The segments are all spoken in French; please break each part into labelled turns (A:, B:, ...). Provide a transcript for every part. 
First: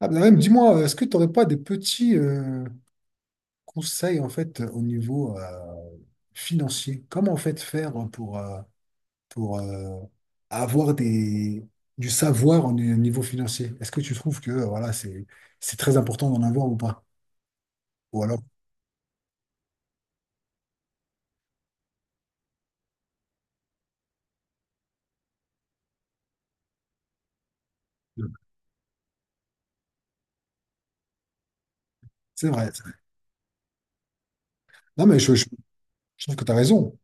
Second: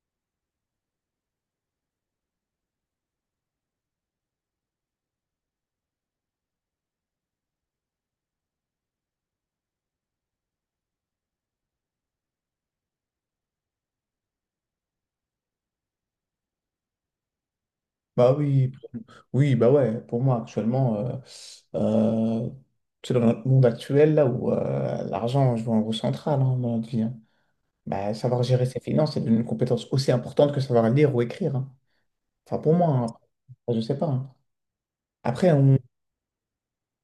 A: Ah, ben même, dis-moi, est-ce que tu n'aurais pas des petits conseils en fait au niveau financier? Comment en fait faire pour avoir des, du savoir au niveau financier? Est-ce que tu trouves que voilà, c'est très important d'en avoir ou pas? Ou
B: Bah
A: alors,
B: oui, oui, bah ouais, pour moi actuellement, euh, c'est dans notre monde actuel là où l'argent joue un rôle central, hein, dans notre vie. Hein. Bah,
A: euh,
B: savoir gérer ses finances, c'est une compétence aussi importante que savoir lire ou écrire. Hein.
A: c'est
B: Enfin,
A: vrai.
B: pour
A: C'est
B: moi.
A: vrai.
B: Hein. Enfin, je sais pas. Hein.
A: Non, mais
B: Après, on
A: je trouve que tu as raison.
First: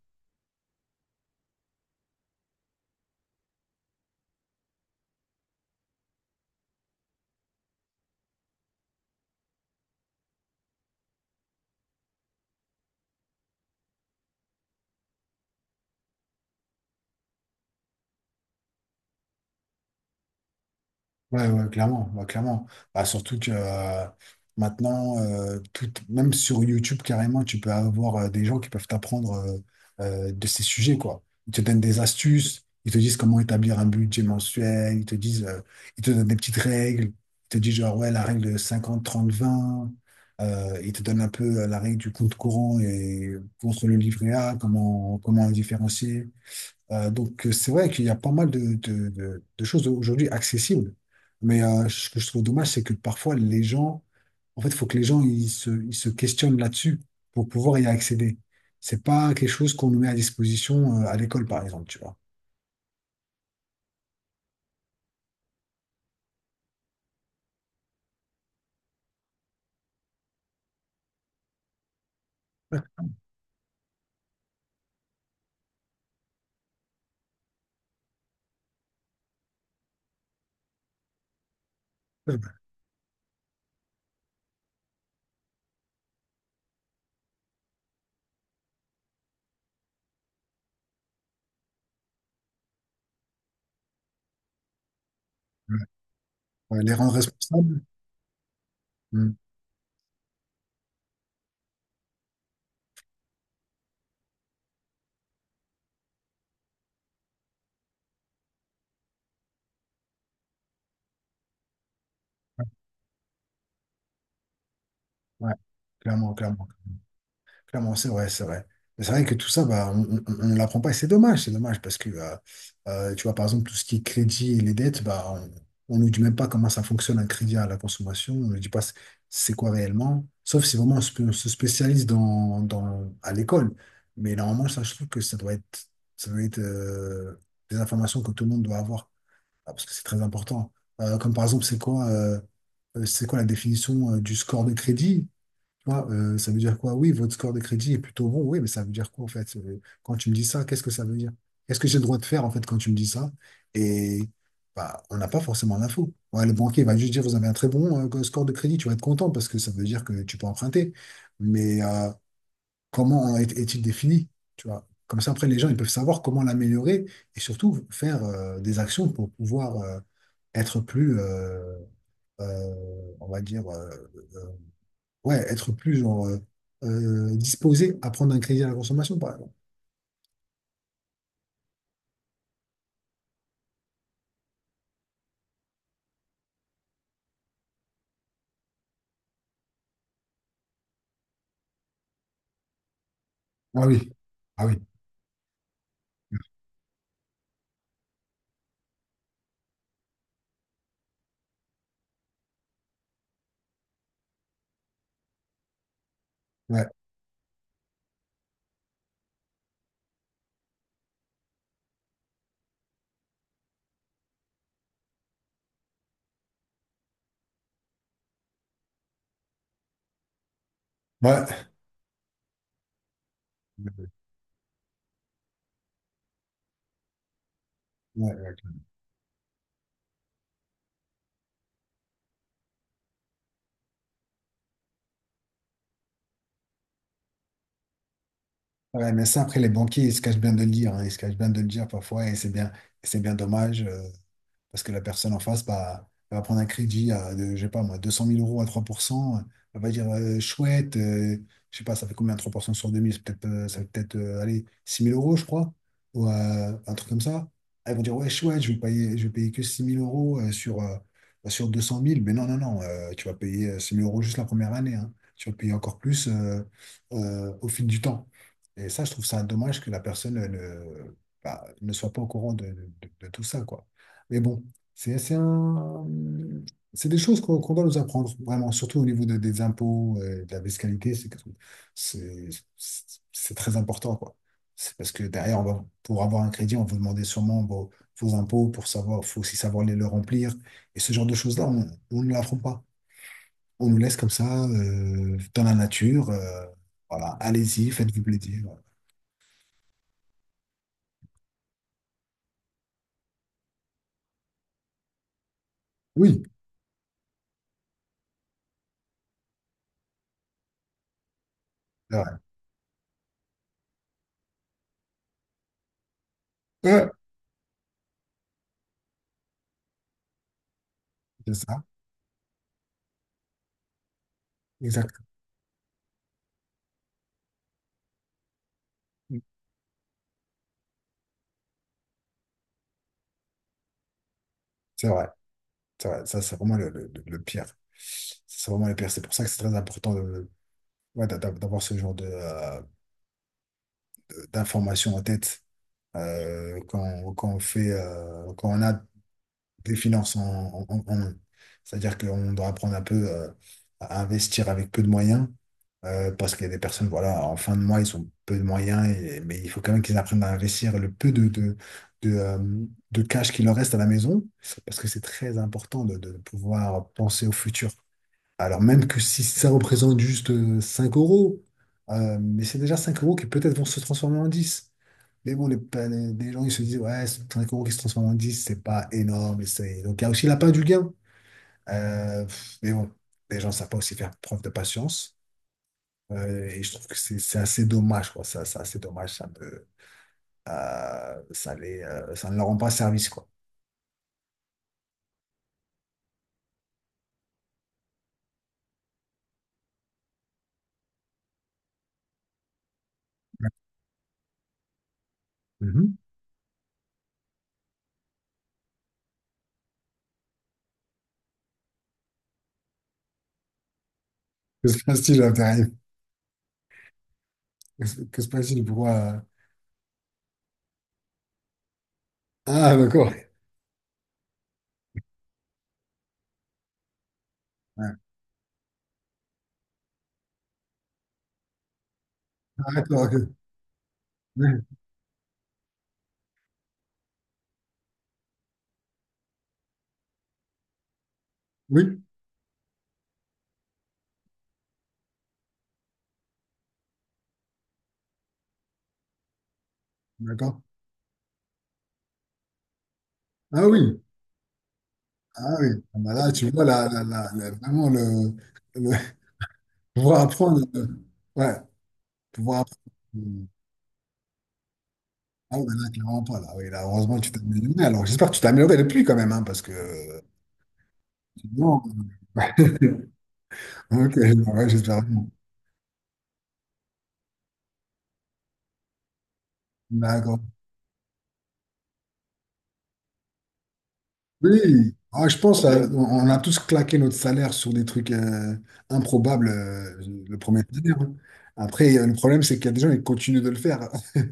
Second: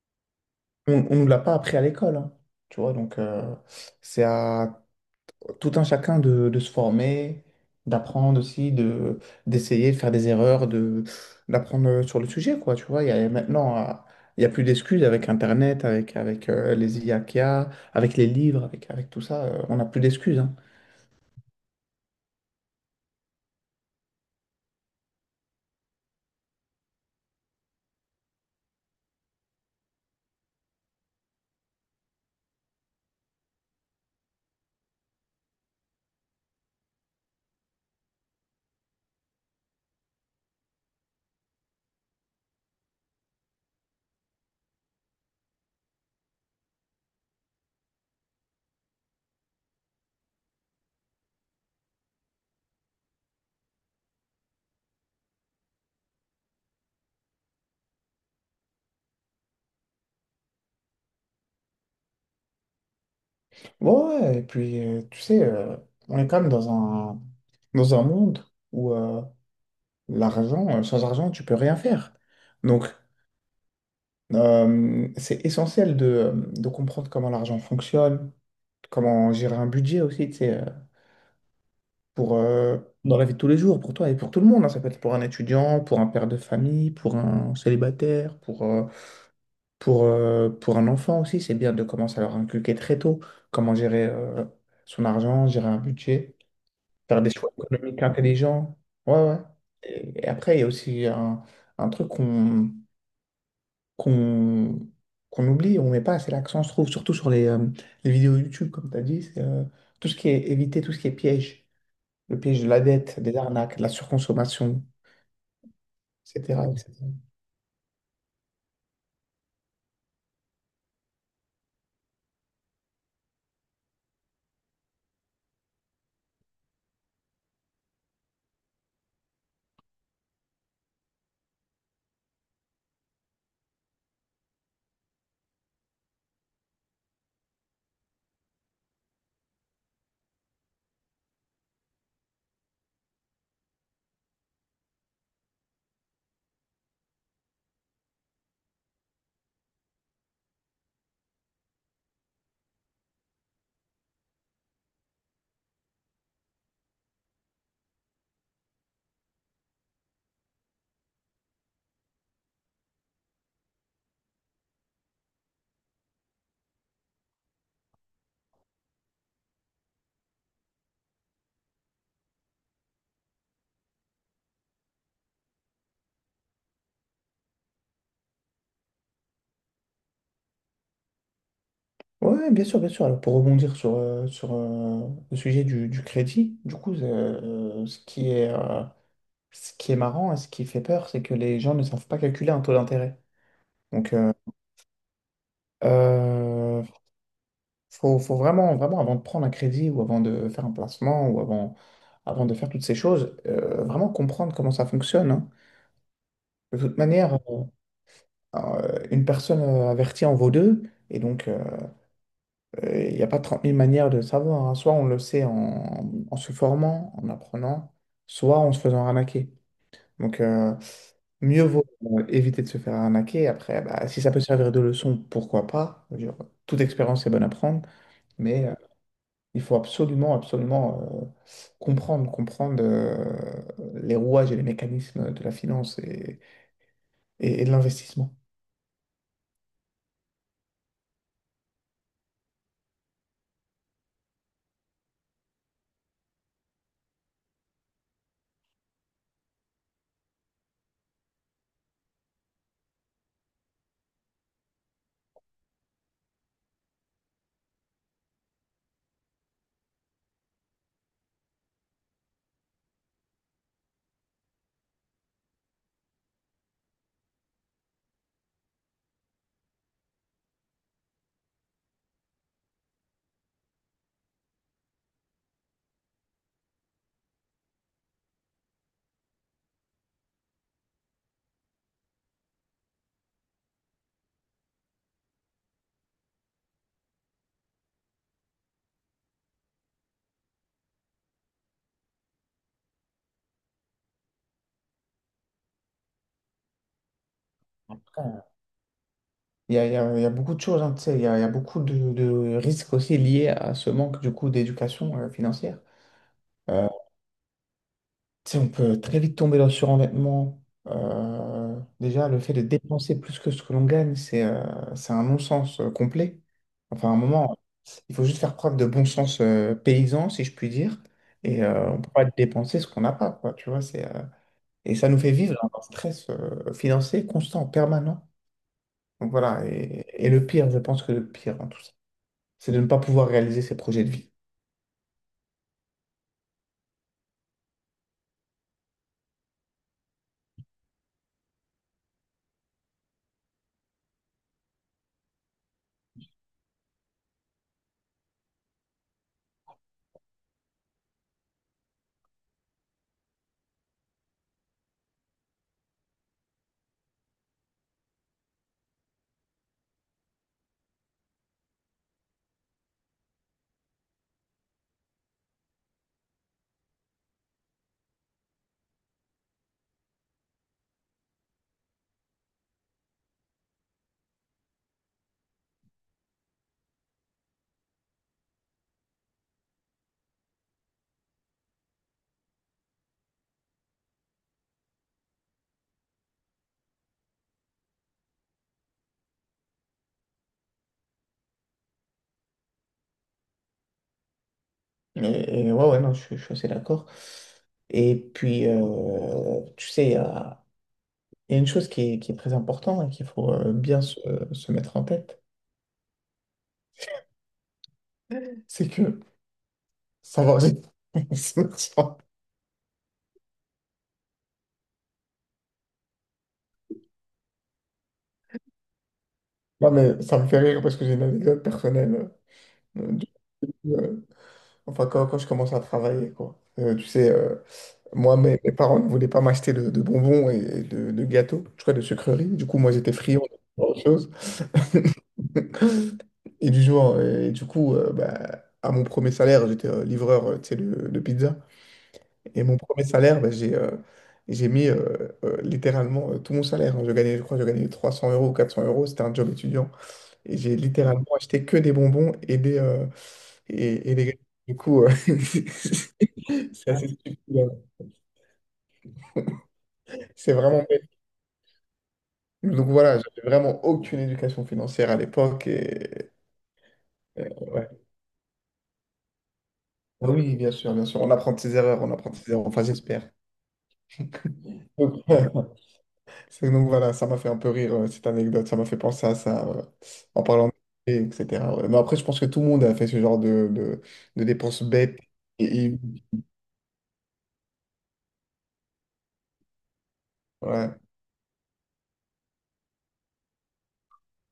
B: on on nous l'a pas appris à l'école. Hein. Tu vois, donc c'est à tout un chacun de se former, d'apprendre aussi, d'essayer de faire des erreurs, d'apprendre sur le sujet, quoi, tu vois. Il n'y a plus d'excuses avec Internet, avec les IA qu'il y a, avec les livres, avec tout ça, on n'a plus d'excuses, hein.
A: Ouais, ouais, clairement, ouais, clairement. Bah, surtout que maintenant, tout, même sur YouTube, carrément, tu peux avoir des gens qui peuvent t'apprendre de ces sujets, quoi. Ils te donnent des astuces, ils te disent comment établir un budget mensuel, ils te disent, ils te donnent des petites règles, ils te disent genre, ouais, la règle de 50 30 20 ils te donnent un peu la règle du compte courant et contre le livret A, comment, comment le différencier. Donc, c'est vrai qu'il y a pas mal de, de choses aujourd'hui accessibles. Mais ce que je trouve dommage, c'est que parfois, les gens, en fait, il faut que les gens ils se questionnent là-dessus pour pouvoir y accéder. C'est pas quelque chose qu'on nous met à disposition à l'école, par exemple, tu vois.
B: Ouais, ouais, ouais. Et puis, tu sais, on est quand même dans un monde où sans argent, tu peux rien faire.
A: Ouais,
B: Donc, c'est essentiel de comprendre comment l'argent fonctionne, comment gérer un budget aussi, tu sais, pour,
A: ouais,
B: euh, dans la vie de tous les jours, pour toi et pour tout le monde. Hein. Ça peut être pour un étudiant, pour un père de famille, pour un célibataire, pour un enfant aussi. C'est bien de commencer à leur inculquer très tôt comment gérer son argent, gérer
A: ouais.
B: un budget,
A: Ouais, les rendre
B: faire des choix
A: responsables.
B: économiques intelligents. Ouais,
A: Mm.
B: ouais. Et après, il y a aussi un truc qu'on qu'on oublie, on met pas assez l'accent, je trouve, surtout sur les vidéos YouTube, comme tu as dit, c'est tout ce qui est éviter tout ce qui est piège. Le piège de la dette, des arnaques, de la surconsommation,
A: Ouais, clairement,
B: etc.,
A: clairement.
B: etc.
A: Clairement, c'est vrai, c'est vrai. Mais c'est vrai que tout ça, bah, on ne l'apprend pas et c'est dommage parce que, tu vois, par exemple, tout ce qui est crédit et les dettes, bah, on ne nous dit même pas comment ça fonctionne un crédit à la consommation, on ne nous dit pas c'est quoi réellement, sauf si vraiment on se spécialise dans, dans, à l'école. Mais normalement, ça, je trouve que ça doit être des informations que tout le monde doit avoir, ah, parce que c'est très important. Comme par exemple, c'est quoi la définition du score de crédit? Quoi, ça veut dire quoi? Oui, votre score de crédit est plutôt bon, oui, mais ça veut dire quoi en fait? Quand tu me dis ça, qu'est-ce que ça veut dire? Qu'est-ce que j'ai le droit de faire en fait quand tu me dis ça? Et bah, on n'a pas forcément l'info. Ouais, le banquier va juste dire, vous avez un très bon score de crédit, tu vas être content parce que ça veut dire que tu peux emprunter. Mais comment est-il défini? Tu vois? Comme ça, après, les gens ils peuvent savoir comment l'améliorer et surtout faire des actions pour pouvoir être plus, on va dire, ouais, être plus genre, disposé à prendre un crédit à la consommation, par exemple.
B: Ouais, bien sûr, bien sûr. Alors, pour rebondir sur le sujet du crédit, du coup, ce qui est marrant et ce qui fait peur, c'est que les gens ne savent pas calculer un taux d'intérêt.
A: Ah oui,
B: Donc,
A: ah oui,
B: euh, faut vraiment, vraiment, avant de prendre un crédit ou avant de faire un placement ou avant, avant de faire toutes ces choses, vraiment comprendre comment ça fonctionne. Hein. De
A: ouais,
B: toute manière, une personne avertie en vaut deux. Et donc, il n'y a pas 30 000 manières de savoir. Hein. Soit on le sait en se formant, en apprenant, soit en se faisant arnaquer. Donc, mieux
A: ouais.
B: vaut éviter de se faire arnaquer. Après, bah, si ça peut servir de leçon, pourquoi pas? Je veux dire, toute expérience est bonne à prendre,
A: Ouais, ouais,
B: mais
A: clairement.
B: il faut absolument, absolument comprendre les rouages et les mécanismes de la finance et de l'investissement.
A: Ouais, mais ça, après, les banquiers, ils se cachent bien de le dire, hein, ils se cachent bien de le dire parfois, et c'est bien dommage. Parce que la personne en face, bah, elle va prendre un crédit à, de, je sais pas moi, deux cent mille euros à 3%. Elle va dire, chouette, je sais pas, ça fait combien 3% sur deux mille. C'est peut-être, ça fait peut-être, allez, 6 000 euros, je crois. Ou un truc comme ça. Elles vont dire, ouais, chouette, je vais payer que six mille euros sur, sur 200 000. Mais non, non, non, tu vas payer 6 000 euros juste la première année, hein. Tu vas payer encore plus au fil du temps. Et ça, je trouve ça dommage que la personne ne, bah, ne soit pas au courant de, de tout ça, quoi. Mais bon, c'est assez un- c'est des choses qu'on doit nous apprendre, vraiment, surtout au niveau des impôts, de la fiscalité, c'est c'est très important, quoi. C'est parce que derrière, on va, pour avoir un crédit, on va vous demander sûrement vos, vos impôts pour savoir, faut aussi savoir les le remplir. Et ce genre de choses-là, on ne l'apprend pas. On nous laisse comme ça, dans la nature. Voilà, allez-y, faites-vous plaisir.
B: Il y a, il y a- il y a beaucoup de choses, hein, tu sais, il y a beaucoup de risques aussi liés à ce manque du coup d'éducation financière.
A: Oui,
B: Euh, tu sais, on peut très vite tomber dans le surendettement.
A: c'est vrai.
B: Déjà, le fait de dépenser plus que ce que l'on gagne, c'est un non-sens complet.
A: Ouais,
B: Enfin, à un moment, il faut juste faire preuve de bon sens paysan, si je puis dire,
A: c'est
B: et
A: ça,
B: on ne peut pas dépenser ce qu'on n'a pas, quoi, tu vois, et ça
A: exact.
B: nous fait vivre dans un stress financier constant, permanent. Donc voilà. Et le pire, je pense que le pire en tout ça, c'est de ne pas pouvoir réaliser ses projets de vie.
A: C'est vrai. Ça, c'est vraiment le pire. C'est vraiment le pire. C'est pour ça que c'est très important de, ouais, d'avoir ce genre de, d'informations en tête quand, quand on fait, quand on a des finances en, en, en main. C'est-à-dire qu'on doit apprendre un peu à investir avec peu de moyens parce qu'il y a des personnes, voilà, en fin de mois, ils ont peu de moyens, mais il faut quand même qu'ils apprennent à investir le peu de, euh, de cash qui leur reste à la maison parce que c'est très important de pouvoir penser au futur. Alors même que si ça représente juste 5 euros, mais c'est déjà 5 euros qui peut-être vont se transformer en 10. Mais bon, les gens, ils se disent, ouais, c'est 5 euros qui se transforment en dix, c'est pas énorme. Donc, il y a aussi la part du gain. Mais bon, les gens ne savent pas aussi faire preuve de patience. Et je trouve que c'est assez dommage, quoi. Ça, c'est assez dommage. Ça les, ça ne leur rend pas service, quoi.
B: Et ouais, ouais, non, je suis assez d'accord. Et puis, tu sais, il y a une chose qui est très importante et qu'il faut bien se mettre en tête,
A: Mhm.
B: c'est que ça va vite. Ça va-
A: Que se passe-t-il, là, t'arrives. Que se passe-t-il? Pourquoi?
B: Non, mais ça me fait rire parce que j'ai une anecdote personnelle.
A: Ah,
B: Du
A: d'accord.
B: coup, enfin, quand je commence à travailler, quoi. Tu sais,
A: Ouais.
B: moi, mes parents ne voulaient pas m'acheter de bonbons et de gâteaux, je crois de sucreries. Du coup, moi,
A: Ah,
B: j'étais
A: d'accord,
B: friand
A: ok.
B: de autre chose. Et du coup, bah, à mon premier salaire, j'étais livreur, tu sais, de pizza.
A: Oui,
B: Et mon premier salaire, bah, j'ai mis littéralement tout mon salaire. Hein. Je gagnais, je crois, que je gagnais 300 € ou 400 euros. C'était un job étudiant. Et j'ai
A: d'accord.
B: littéralement acheté que des bonbons et des euh,
A: Ah
B: et, et
A: oui,
B: des. gâteaux. Du coup,
A: ah oui. Ah bah là, tu vois,
B: c'est
A: là,
B: assez
A: là,
B: stupide.
A: là, là,
B: Hein.
A: vraiment le, le- pouvoir
B: C'est
A: apprendre.
B: vraiment.
A: Ouais, pouvoir
B: Donc
A: apprendre.
B: voilà, j'avais
A: euh,
B: vraiment aucune éducation financière à l'époque
A: Ah oui, bah là,
B: et
A: clairement pas. Là, oui, là, heureusement que tu t'es
B: ouais.
A: amélioré. Alors, j'espère que tu t'es amélioré depuis quand même, hein, parce que.
B: Ah, oui, bien sûr, bien sûr. On apprend de ses
A: Sinon,
B: erreurs, on apprend de ses erreurs.
A: euh,
B: Enfin, j'espère.
A: ok, ouais, j'espère
B: Donc,
A: vraiment.
B: donc voilà, ça m'a fait un peu rire cette anecdote, ça m'a fait penser à ça en
A: D'accord.
B: parlant de et etc. Ouais. Mais après, je pense que tout le monde a fait ce genre de dépenses
A: Oui,
B: bêtes
A: ah, je pense
B: et, et-
A: on a tous claqué notre salaire sur des trucs improbables, le premier
B: ouais.
A: salaire, hein. Après, le problème, c'est qu'il y a des gens qui continuent de le faire.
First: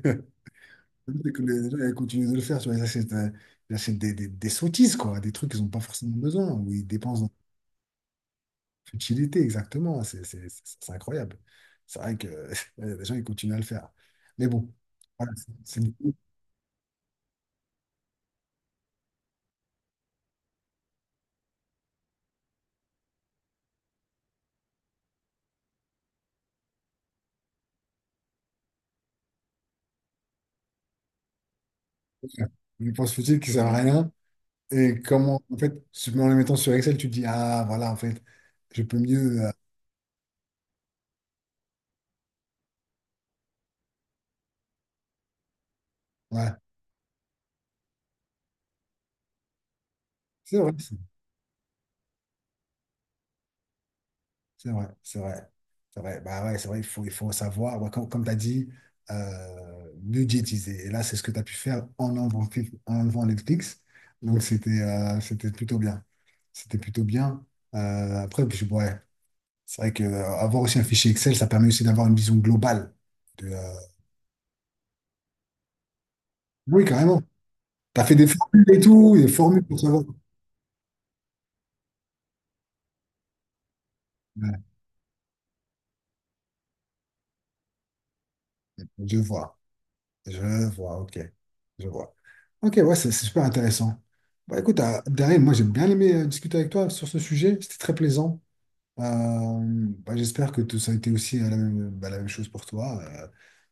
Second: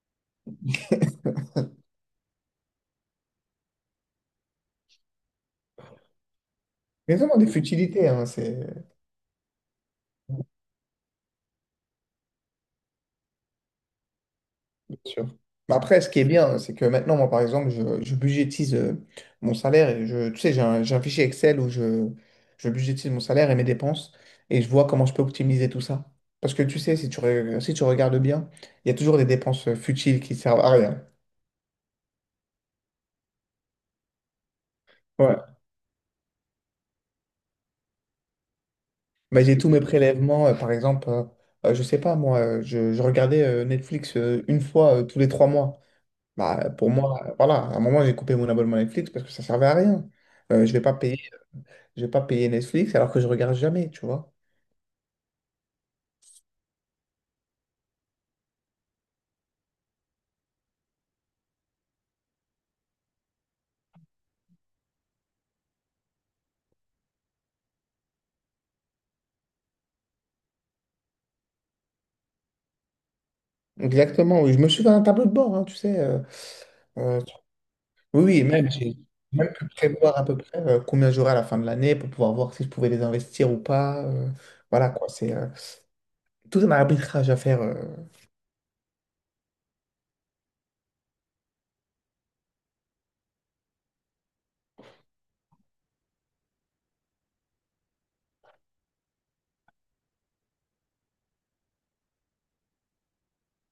A: C'est que les gens, ils continuent de le faire, tu vois, ils achètent des sottises, quoi, des trucs qu'ils n'ont pas forcément besoin, ou ils
B: Mais
A: dépensent dans
B: vraiment
A: la
B: des futilités, hein, c'est
A: futilité, exactement, c'est incroyable. C'est vrai que les gens, ils continuent à le faire. Mais bon,
B: sûr.
A: voilà, c'est
B: Mais
A: c'est
B: après, ce qui est bien, c'est que maintenant, moi, par exemple, je budgétise mon salaire et tu sais, j'ai un fichier Excel où je budgétise mon salaire et mes dépenses et je vois comment je peux optimiser tout ça. Parce que tu sais, si si tu regardes bien, il y a toujours des dépenses futiles qui servent à rien.
A: une dépense futile qui sert à rien, et
B: Ouais.
A: comment, en fait, en les mettant sur Excel, tu te dis, ah, voilà, en fait, je peux mieux,
B: Mais j'ai tous mes prélèvements, par exemple, je sais pas, moi, je regardais Netflix une fois tous les trois mois.
A: ouais,
B: Bah, pour moi, voilà, à un moment, j'ai coupé mon abonnement Netflix parce que ça servait à rien.
A: c'est
B: Je
A: vrai,
B: vais pas payer. J'ai pas payé Netflix alors que je regarde jamais, tu vois.
A: c'est vrai, c'est vrai. C'est vrai. Bah ouais, c'est vrai, il faut savoir, ouais, comme, comme tu as dit, budgétiser. Et là, c'est ce que tu as pu faire en enlevant Netflix. Donc, c'était c'était plutôt bien. C'était plutôt bien. Après, puis, ouais, c'est vrai que avoir aussi un fichier Excel, ça permet aussi d'avoir une vision globale. De,
B: Exactement, oui. Je me suis fait un tableau de bord, hein, tu sais.
A: oui,
B: Euh,
A: carrément. Tu as fait
B: oui,
A: des
B: oui, et
A: formules
B: même
A: et
B: j'ai dû
A: tout, des formules pour savoir.
B: prévoir à peu près combien j'aurais à la fin de l'année pour pouvoir voir si je pouvais les investir ou pas.
A: Ouais,
B: Voilà quoi, c'est tout un arbitrage à faire.
A: je vois, je vois, ok. Je vois. Ok, ouais, c'est super intéressant. Bah, écoute, Daryl, moi j'ai bien aimé discuter avec toi sur ce sujet, c'était très plaisant. Euh, Bah, j'espère que tout ça a été aussi la même, bah, la même chose pour toi,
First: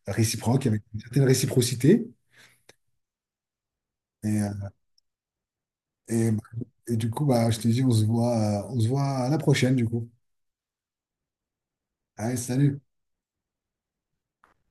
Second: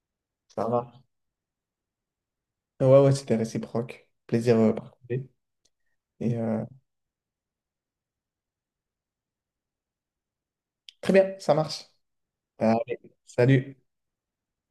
A: réciproque,
B: Ça
A: avec
B: marche.
A: une certaine réciprocité.
B: Ouais, ouais, c'était réciproque.
A: Et, euh,
B: Plaisir partagé.
A: et,
B: Et
A: et du coup, bah, je te dis, on se voit à la prochaine, du coup.
B: très bien, ça marche.
A: Allez, salut!
B: Allez, salut.